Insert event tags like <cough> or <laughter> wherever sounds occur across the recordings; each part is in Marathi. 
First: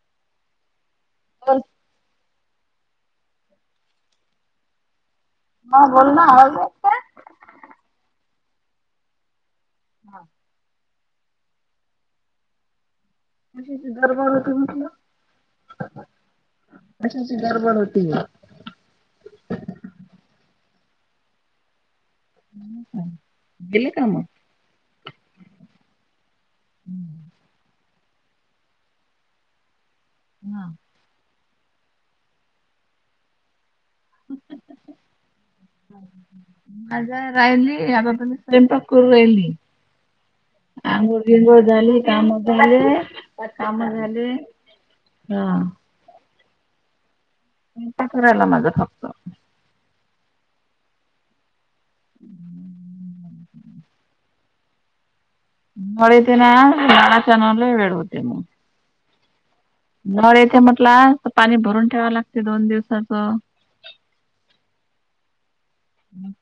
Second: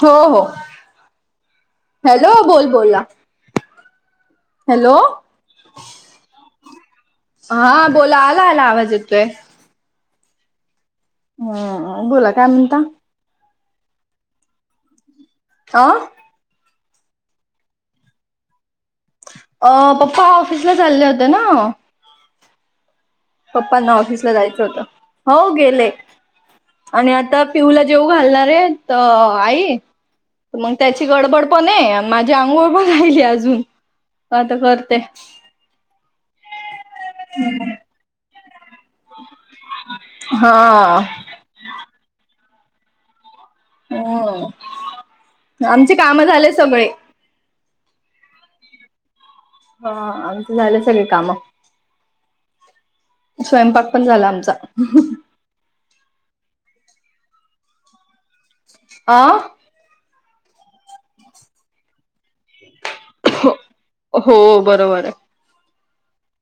हो हो. बोल हॅलो बोल बोला हॅलो. ह बोल ना, आवाज दे. हा बोला आला आला आवाज येतोय. हा. हम् बोला काय म्हणता? त दरबारच म्हटलं <unintelligible> आ अशीच गडबड होती गे. अ पप्पा ऑफिसला चालले होते ना हम् ह <unintelligible> पप्पांना ऑफिसला जायचं होतं हो गेले. आणि आता पिऊला जेऊ घालणार आहे तर आई. तर मग त्याची गडबड पण आहे माझ्या अंघोळ पण राहिली अजून. आता करते. याग <unintelligible> स्वयंपाक करू राहिली हा आंघोळ बिंगोळ झाले काम झालै हो हा आमचे काम झाले सगळे. टाकू राहिला माझं फक्त. हा आमच झालं सगळे काम. हम् <inaudible> स्वयंपाक पण झाला आमचा. नोडीितना बळा चनले भडबते म <unintelligible> आ? नाले येथे म्हटला पाणी भरून ठेवा लागते दोन दिवसाच. हो बरोबर आहे.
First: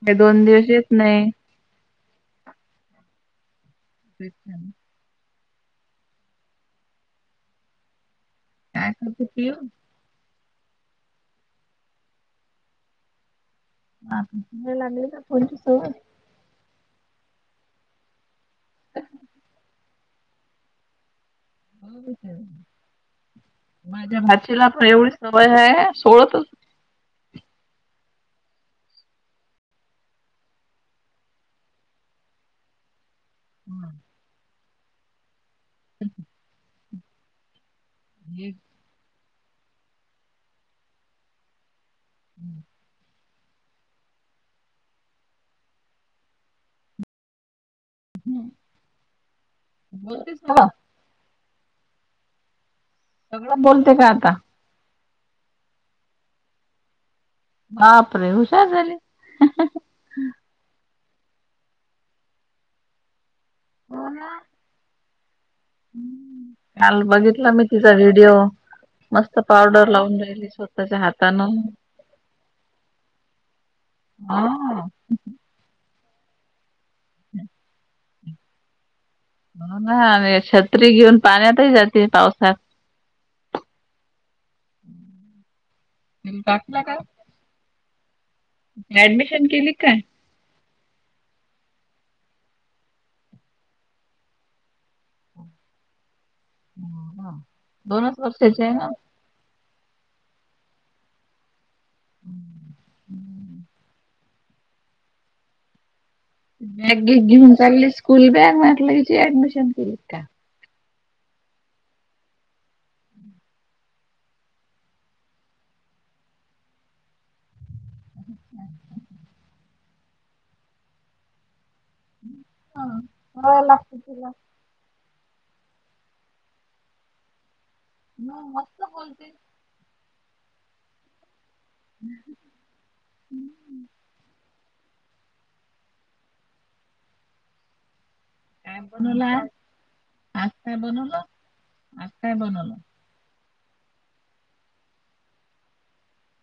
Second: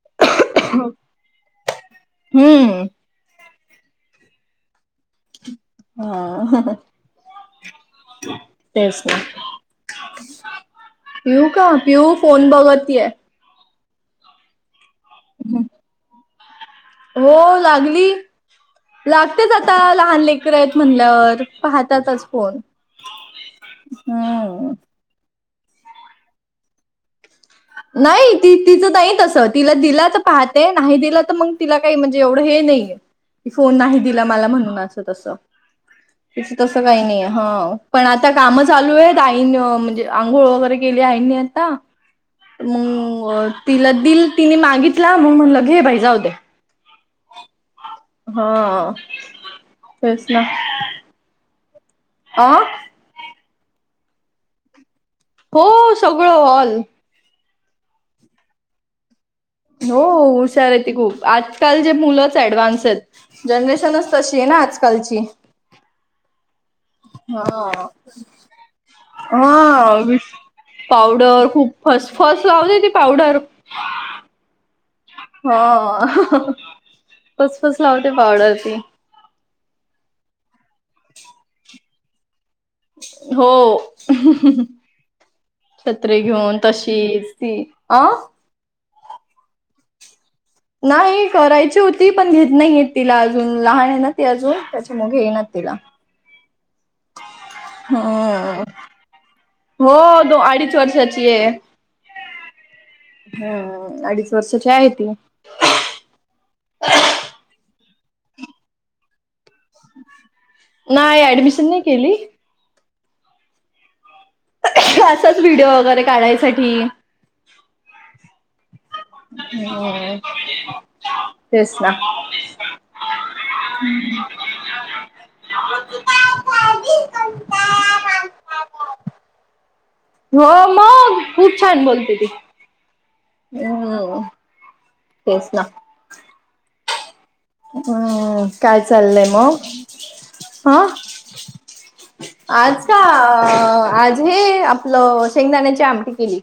का दोन दिवस येत नाही. हम्म. तेच आहे ना? हा काय तेच आहे. करते पिऊ पिऊ का पिऊ फोन बघतेय. ह तिला पण लागली का फोन ची सवय? <unintelligible> हो लागली लागतेच आता लहान लेकर आहेत म्हणल्यावर. पाहतातच सवय फोन माझ्या भाचीला हम्. पण एवढी सवय हाय सोडतच नाही ती तिचं नाही तसं तिला दिला तर पाहते नाही दिलं तर मग तिला काही म्हणजे एवढं हे नाहीय. फोन नाही दिला मला म्हणून असं तस तीच तस काही नाही हा. पण आता हे काम चालू आहेत आईन म्हणजे आंघोळ वगैरे केले आईनी आता. मग तिला दिल तिने मागितला मग म्हणलं घे बाई जाऊ दे. हा तेच बोलते ना. सगळं आं? सगळं बोलते का आता? हो सगळं ऑल. बाप रे हुशार झाली. हो हुशार आहे ती खूप आजकाल जे मुलंच ऍडव्हान्स आहेत. जनरेशनच तशी आहे ना आजकालची. काल बघितलं मी हा तिचा व्हिडिओ. मस्त पावडर हा लावून विस राहिली स्वतःच्या हातानं पावडर खूप फस फस लावते ती पावडर. हा. <unintelligible> हा फस फस लावते पावडर ती. होण ना आणि छत्री घेऊन पाण्यातही जाते पावसात. हो छत्रीे तिला घेऊन टाकला का तशीच ती. आं? ऍडमिशन केली काय? नाही करायची होती, पण घेत नई येत तिला अजून लहान ये ना ती अजून त्याच्यामुळं घेईनात तिला. हम्म हा. हम्म. हो दो अडीच वर्षाची आहे. हो अडीच वर्षाची हाये ती. बॅग घेऊन चालले स्कूल बॅग म्हटल हेची ऍडमिशन केली का? नाही ऍडमिशन नाही केली. असाच व्हिडिओ वगैरे काढायसाठी हो. तेच ना, हो लागते हम्म. तिला म मस्त बोलते. हो मग खूप छान बोलते ती. हम्म तेच ना. अं काय बनवलं आज, आज काय हा बनवलं, आज काय बनवलं? अ आज हे आपलं शेंगदाण्याची आमटी केली.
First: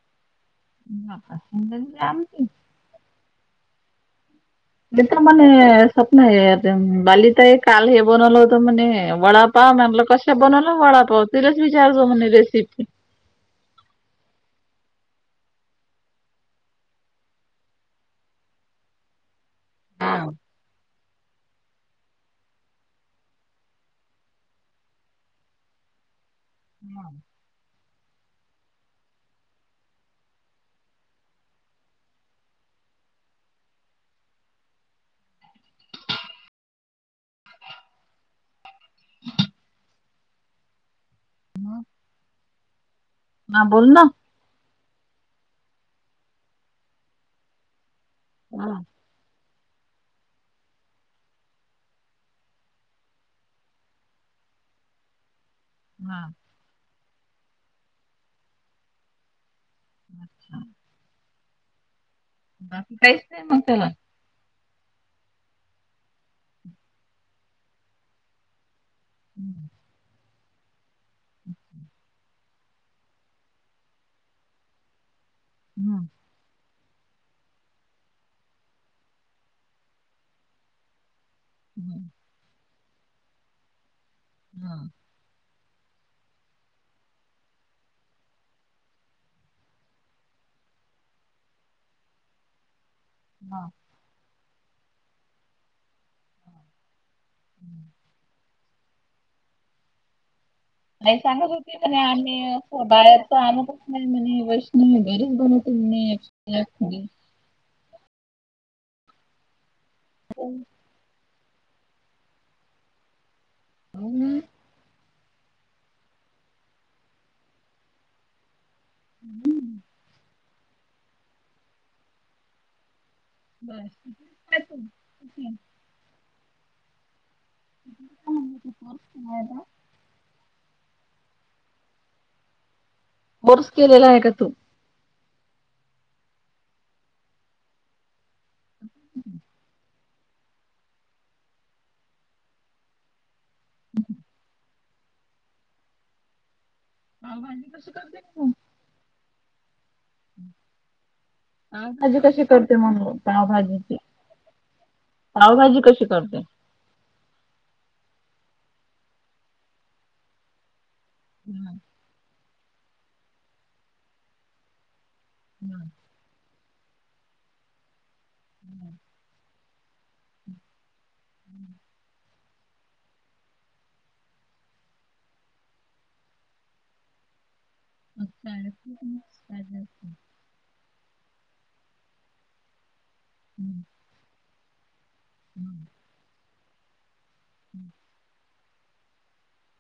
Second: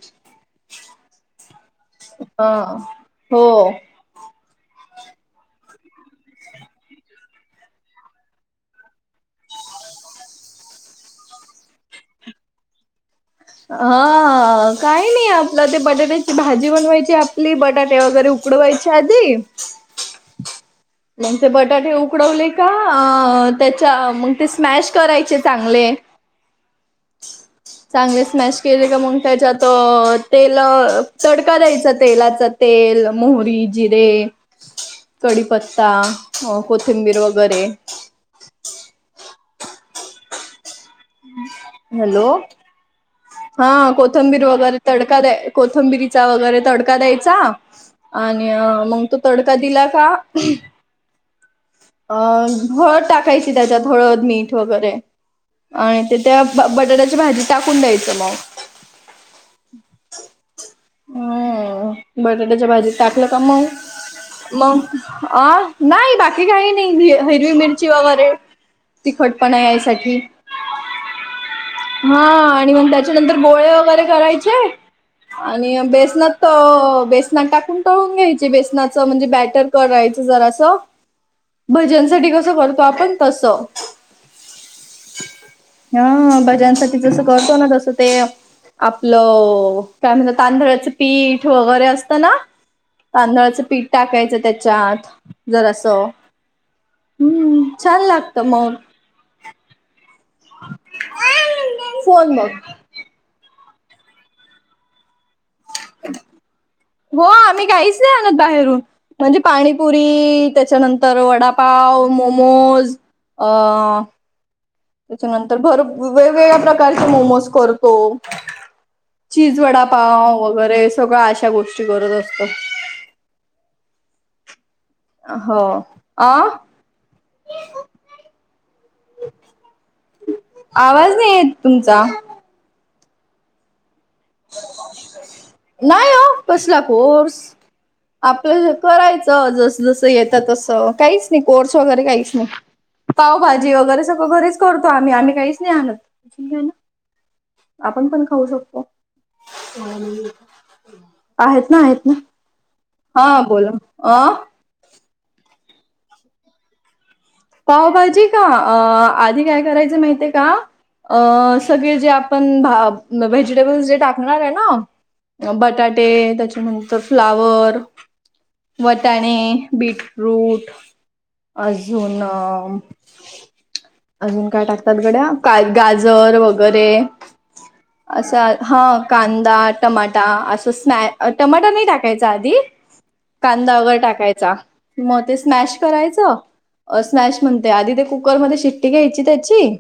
बापा शेंगदाण्याची आमटी. हा हो. मी तर म्हणे स्वप्न <unintelligible> बाली ताई काल हे बनवलं होतं म्हणे वडा पाव म्हणलो कशा बनवला वडापाव तिलेच विचार जो म्हणे रेसिपी. हा काय नई आपलं ते बटाट्याची भाजी बनवायची. आपली बटाटे वगैरे उक कुडवयाची आदी हा. मग ते बटाटे उकडवले का, अ त्याच्या मग ते स्मॅश करायचे चांगले. हा. चांगले स्मॅश केले का मग त्याच्यात, तेल तडका द्यायचा तेलाचा. तेल, मोहरी, जिरे कडीपत्ता मग कोथिंबीर वगैरे. हॅलो. हा बोल ना. कोथंबीर वगैरे तडका द्याय कोथंबिरीचा वगैरे तडका द्यायचा. आणि हा मग तो तडका दिला का अ हळद टाकायची त्याच्यात हळद, मीठ वगैरे आणि ते हा, त्या ब-बटाट्याची भाजी टाकून द्यायचं मग. अच्छा. हम्म बटाट्याच्या भाजीत बाकी काहीच टाकलं का नाही मग त्याला. मग अ नाई बाकी काही नाही हिरवी मिरची वगैरे तिखटपणा हम्म, यायसाठी. हा आणि मग त्याच्यानंतर गोळे वगैरे करायचे आणि हम्म, बेसनात अ बेसनात टाकून तळून घ्यायचे बेसनाच म्हणजे ब्याटर करायच जरासं. हम्म, भजांसाठी कसं कर आपण तसं हम्म. हा भजांसाठी जसं करतो ना, तसं ते आपलं काय म्हणता तांदळाचं पीठ वगैरे असतं ना तांदळाचं हा. पीठ टाकायचं त्याच्यात जरासं. हम्म छान लागतं मग. <inaudible> आई सांगत होती म्हणे फोन बघ आम्ही अस बाहेरचं आणतच नाही म्हणे. वैष्णवी घरीच बनव हो आम्ही काहीच नाही आणत बाहेरून. म्हणजे पाणीपुरी त्याच्यानंतर वडापाव, मोमोज अ घरी. त्याच्यानंतर भर वेगवेगळ्या प्रकारचे मोमोज करतो. चिज वडापाव वगैरे सगळं अशा गोष्टी करत असतो. हम्म हं. हो. आ? हॅलो. आवाज नाही येत तुमचा. बोर्स केलेला हाय का तू? नाही हो कसला कोर्स. आपलं करायचं जस जसं येतं तसं, काहीच नाही कोर्स वगैरे काहीच नाही. पावभाजी वगैरे सगळं घरीच करतो आम्ही, आम्ही काहीच नाही आणत. पावभाजी कशी आपण करते पण खाऊ म्हणून शकतो. <unintelligible> आहेत ना, आहेत ना. पावभाजी कशी करते म्हणे हा पाव बोला भाजी ती, अ पावभाजी कशी करते. पावभाजी का? आधी काय? करायच माहिती आहे का? अ. बर, सगळे जे आप. पण भा व्हेजिटेबल्स जे टाकणारेय ना, बर, बटाटे तेच्या फ्लावर, बर. वटाणे, बिटफ्रुट. अजून. अजून काय? टाकतात. गड्या काय? गाजर, वगैरे. मग असा. शाळेत हा. खूप मिक्स कांदा, भाज्या असतात. टमाटा असा. त स्मॅ टमाटर नाय टाकायचा. आधी कांदा हम्म, वगैरे टाकायचा. म ते स्मॅश हम्म, करायचं. अ.. स्मॅश म्हणते, आधी ते कुकरमध्ये शिट्टी घ्यायची त्याची.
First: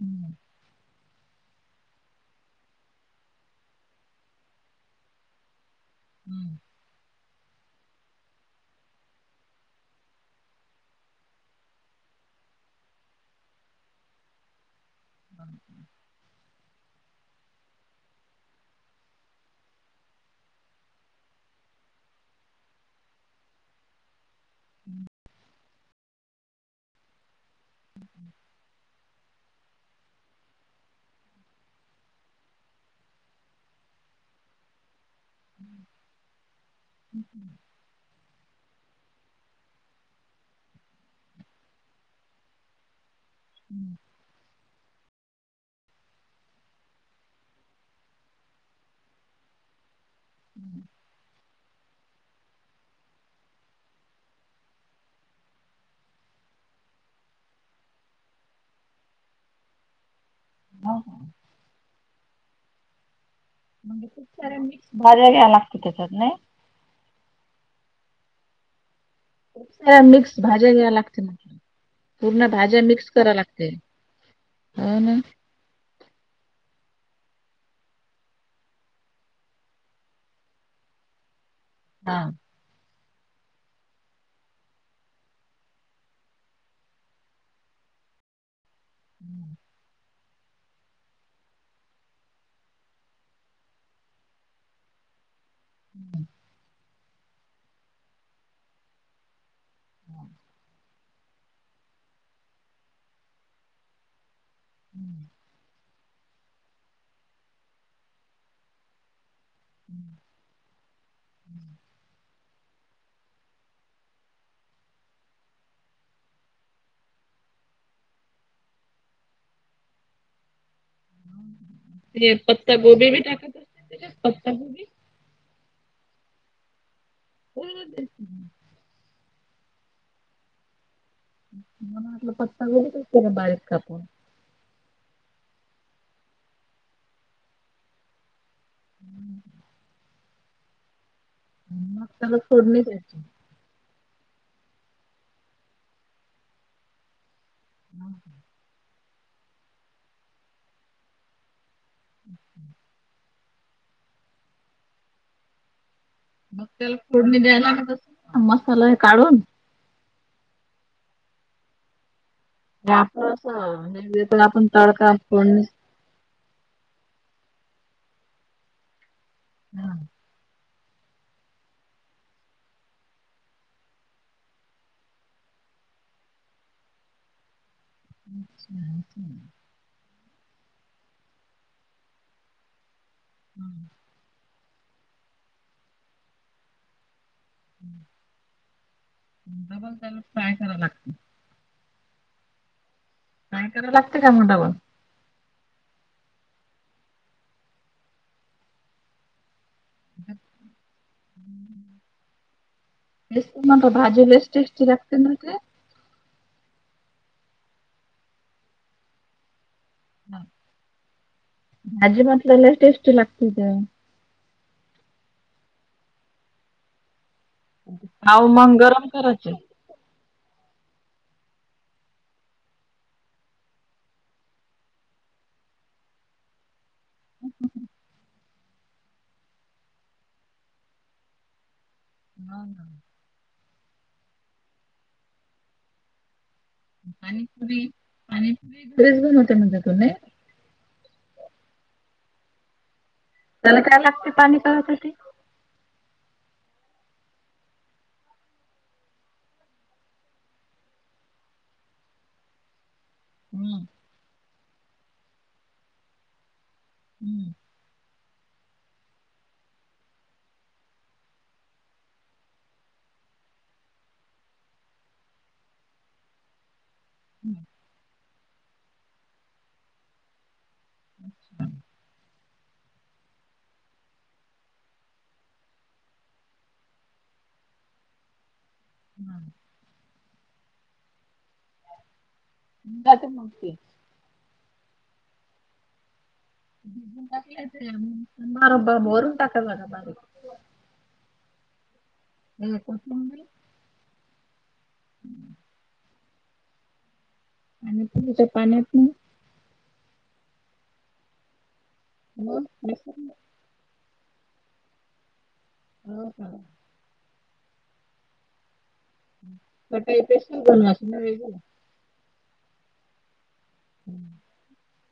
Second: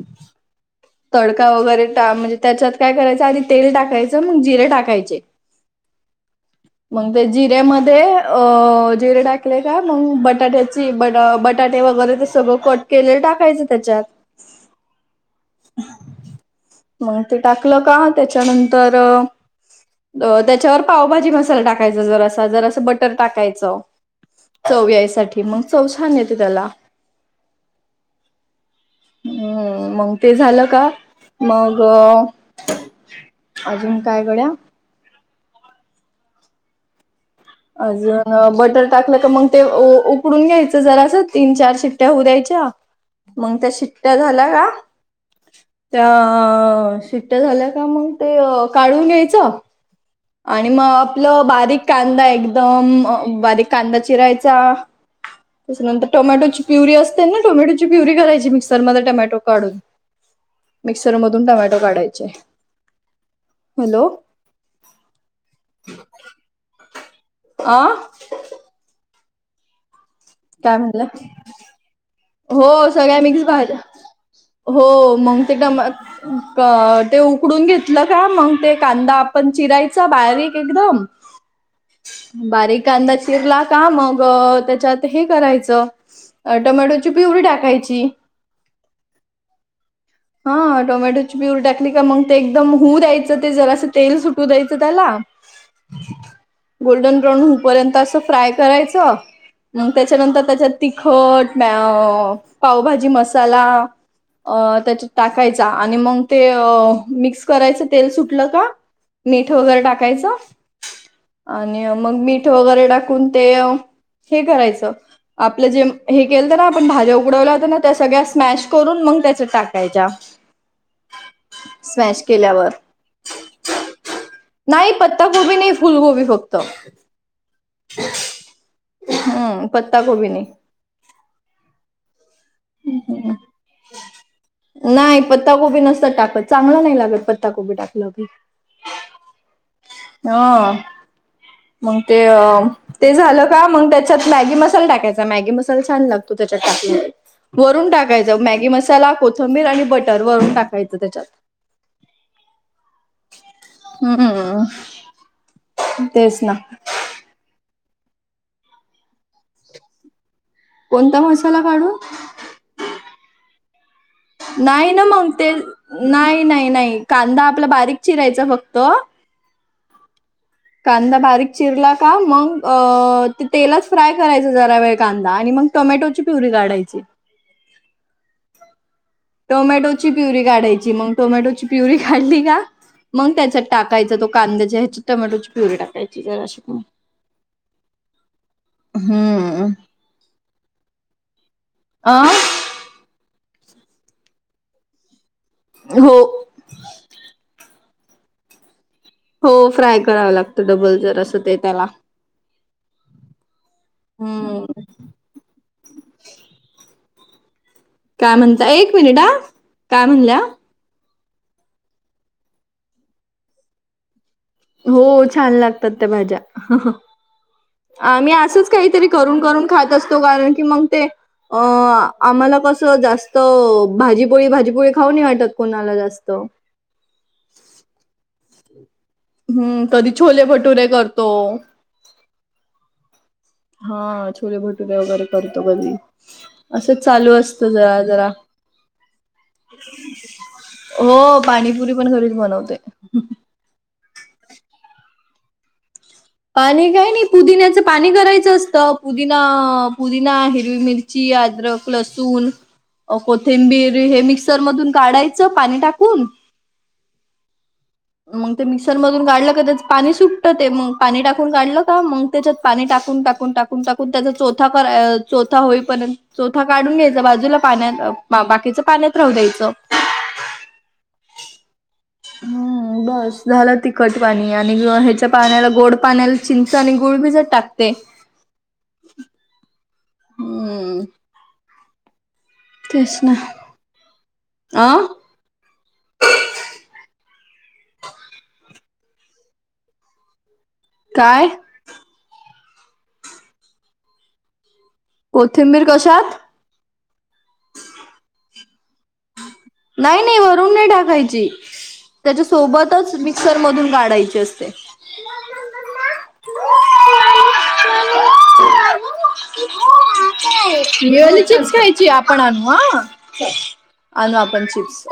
हम्म, तडका वगैरे टा म्हणजे त्याच्यात काय करायचं, आदी तेल टाकायचं मग जिरे टाकायचे. <inaudible> हम्म. मंग ते जिरेमध्ये, अ. जिरे टाकले का? मंग बटाट्याचे ते बटा-बटाटे वगैरे, ते सगळं कट केलेले टाकायचं त्याच्यात. मंग, ते टाकलं का? त्यांच्यानंतर. त्याच्यावर पावभाजी मसाला टाकायचा. जरासा, जरासं बटर टाकायचं. चव यायसाठी मग, चव छान येते त्याला. हंम्म मग, ते झालं का? मग. अजून काय गड्या. <inaudible> अजून बटर टाकलं तर मंग, ते उ उकडून घ्यायचं. जरासं तीन, चार शिट्या होऊ द्यायच्या. मंग त्या शिट्ट्या झाल्या का? त्या... शिट्या झाल्या का? मग ते. अ. काढून घ्यायचं. आणि म आपलं, बारीक कांदा एकदम अ बारीक कांदा चिरायचा. त्याच्यानंतर टोमॅटोची प्युरी असते ना, टोमॅटोची प्युरी करायची मिक्सरमध्ये टोमॅटो काढून. हो मिक्सर हो. मधून टोमॅटो काढायचे. हॅलो खूप साऱ्या मिक्स भाज्या घ्याया लागते, त्याच्यात ने. आं.. <inaudible> खूप सार्‍या मिक्स भाज्या काय घ्यायला म्हणलं लागतील. हो. सगळ्या मिक्स भाज्या. हो मंग ते डम अ ते उकडून घेतलं का मग ते, कांदा आपण चिरायचा बारीक एकदम. हा <inaudible> बारीक. कांदा चिरला का? मग, त्याच्यात हे करायचं टोमॅटो ती प्युरी टाकायची. हं.. हा. टोमॅटोची पियुरी टाकली. का? मंग, ते एकदम होऊ द्यायचं. ते जरासं तेल सुटू द्यायचं त्याला. गोल्डन ब्राउन होऊ पर्यंत, असं फ्राय करायचं. मग त्याच्यानंतर त्यांच्यात, तिखट म्या पावभाजी मसाला. अं.. त्याच्यात टाकायचा आनी मं ते, मिक्स करायचं तेल सुटलं का. मीठ वगैरे टाकायचं, आणि मं मीठ वगैरे टा कोणते? अ. हे करायचं. आपलं जे हे, केलत्या ना, आपण भाज्या उकडवल्या होत्या, ना त्या सगळ्या स्मॅश करून मग त्यात टाकायच्या. स्मॅश ते केल्यावर पत्ता गोभी बी टाकायचं, असते तेच्यात. नाही पत्ता गोबी नाही, फुलकोबी फक्त. गोबी हम्म पत्ता कोबी नाही. मला वाटलं पत्ताकोबीच असेल, बारीक कापून. नाही पत्ताकोबी नसत टाकत, चांगलं नाही लागत पत्ताकोबी टाकलं की. हम्म. आं... मग ते त्याला अं. फोडणी ते द्यायची. झालं. का मग त्याच्यात मॅगी मसाल टाकायचा, मॅगी मसाल छान लागतो त्याच्यात टाकले. वरून टाकायचं, मॅगी मसाला कोथंबीर आणि बटर वरून टाकायचं त्याच्यात. <inaudible> अ हम्म. तेच. ना मग त्याला फोडणी द्यायला लागतं, मसाला हे काढून. कोणता मसाला काढू. <unintelligible> आपण नाही ना तडका मग ते फोडणी. नाही नाही नाही, कांदा आपला बारीक चिरायचा फक्त. हं.. कांदा बारीक चिरला का मग अं.. तेलाच फ्राय करायच जरा वेळ कांदा आणि मग. टोमॅटोची प्युरी काढायची. <unintelligible> टोमॅटोची प्युरी काढायची मग, टोमॅटोची प्युरी काढली कां. मग त्याचा टाकायचा तो, कांद्याची ह्या टोमॅटोची प्युरी टाकायची जराशी. हम्म डब्बल त्याला फ्राय करावं लागतं. आं. नाही कराला लागते का मोठा पण. हो. हो डबल फ्राय करावं लागतो, डब्बल जरासं ते त्याला. <unintelligible> भाजी बेस्ट हम्म टेस्टी लागते म्हणते. काय म्हणता, एक मिनिट हां काय म्हणल्या? भाजी मधल्या ला टेस्ट लागत तं. हो छान लागतात, त्या भाज्या. आम्ही पाव असंच मग काहीतरी गरम करून करायचे. करून खात असतो. कारण की मग ते, अ आम्हाला कसं जास्त भाजी पोळी, भाजी पोळी खाऊ नाही वाटत कुणाला जास्त. ऍ <inaudible> हम्म. कधी छोले भटूरे करतो. हां. हां. हां.. छोले भटुरे वगैरे करतो कधी. असंच चालू असतं जरा जरा <unintelligible> हो पाणीपुरी पण घरीच बनवतोय. त्याला काय लागते पाणी पाजायसाठी? पाणी काय नाही पुदिन्याचं पाणी करायचं असतं, पुदिना पुदिना हिरवी मिरची. ची अद्रक लसूण. हम्म. कोथिंबीर हे मिक्सर मधून काढायचं पाणी टाकून. हम्म. मग ते मिक्सर मधून काढलं का त्याच पाणी सुटतं ते, मग पाणी टाकून काढलं का मग त्याच्यात पाणी टाकून टाक कून टाकून टाकून त्याचा चोथा पर चोथा होईपर्यंत चोथा काढून घ्यायचं. बाजूला पाण्यात बाकीच, पाण्यात राहू द्यायचं. <inaudible> हम्. बस झालं तिखट पाणी, आणि हेच्या पाण्याला गोड पाण्याला चिंच आणि गुळ भी भिजत टाकते. हम. हम्म. तेच जाते ना मग ते आं <inaudible> मार बा बरून टाकल माझ्या बारी. काय <unintelligible> कोथिंबीर कशात आणि पु च्या पाण्यातन. नाही नाही वरून नाही टाकायची त्याच्या मग सोबतच मिसळून मिक्सर मधून गाढायची अस ते हो का? <unintelligible> कढई स्पेशल बनवायची ना मेली चिप्स वेगळी खायची आप पण आणू हा आणू आपण चिप्स.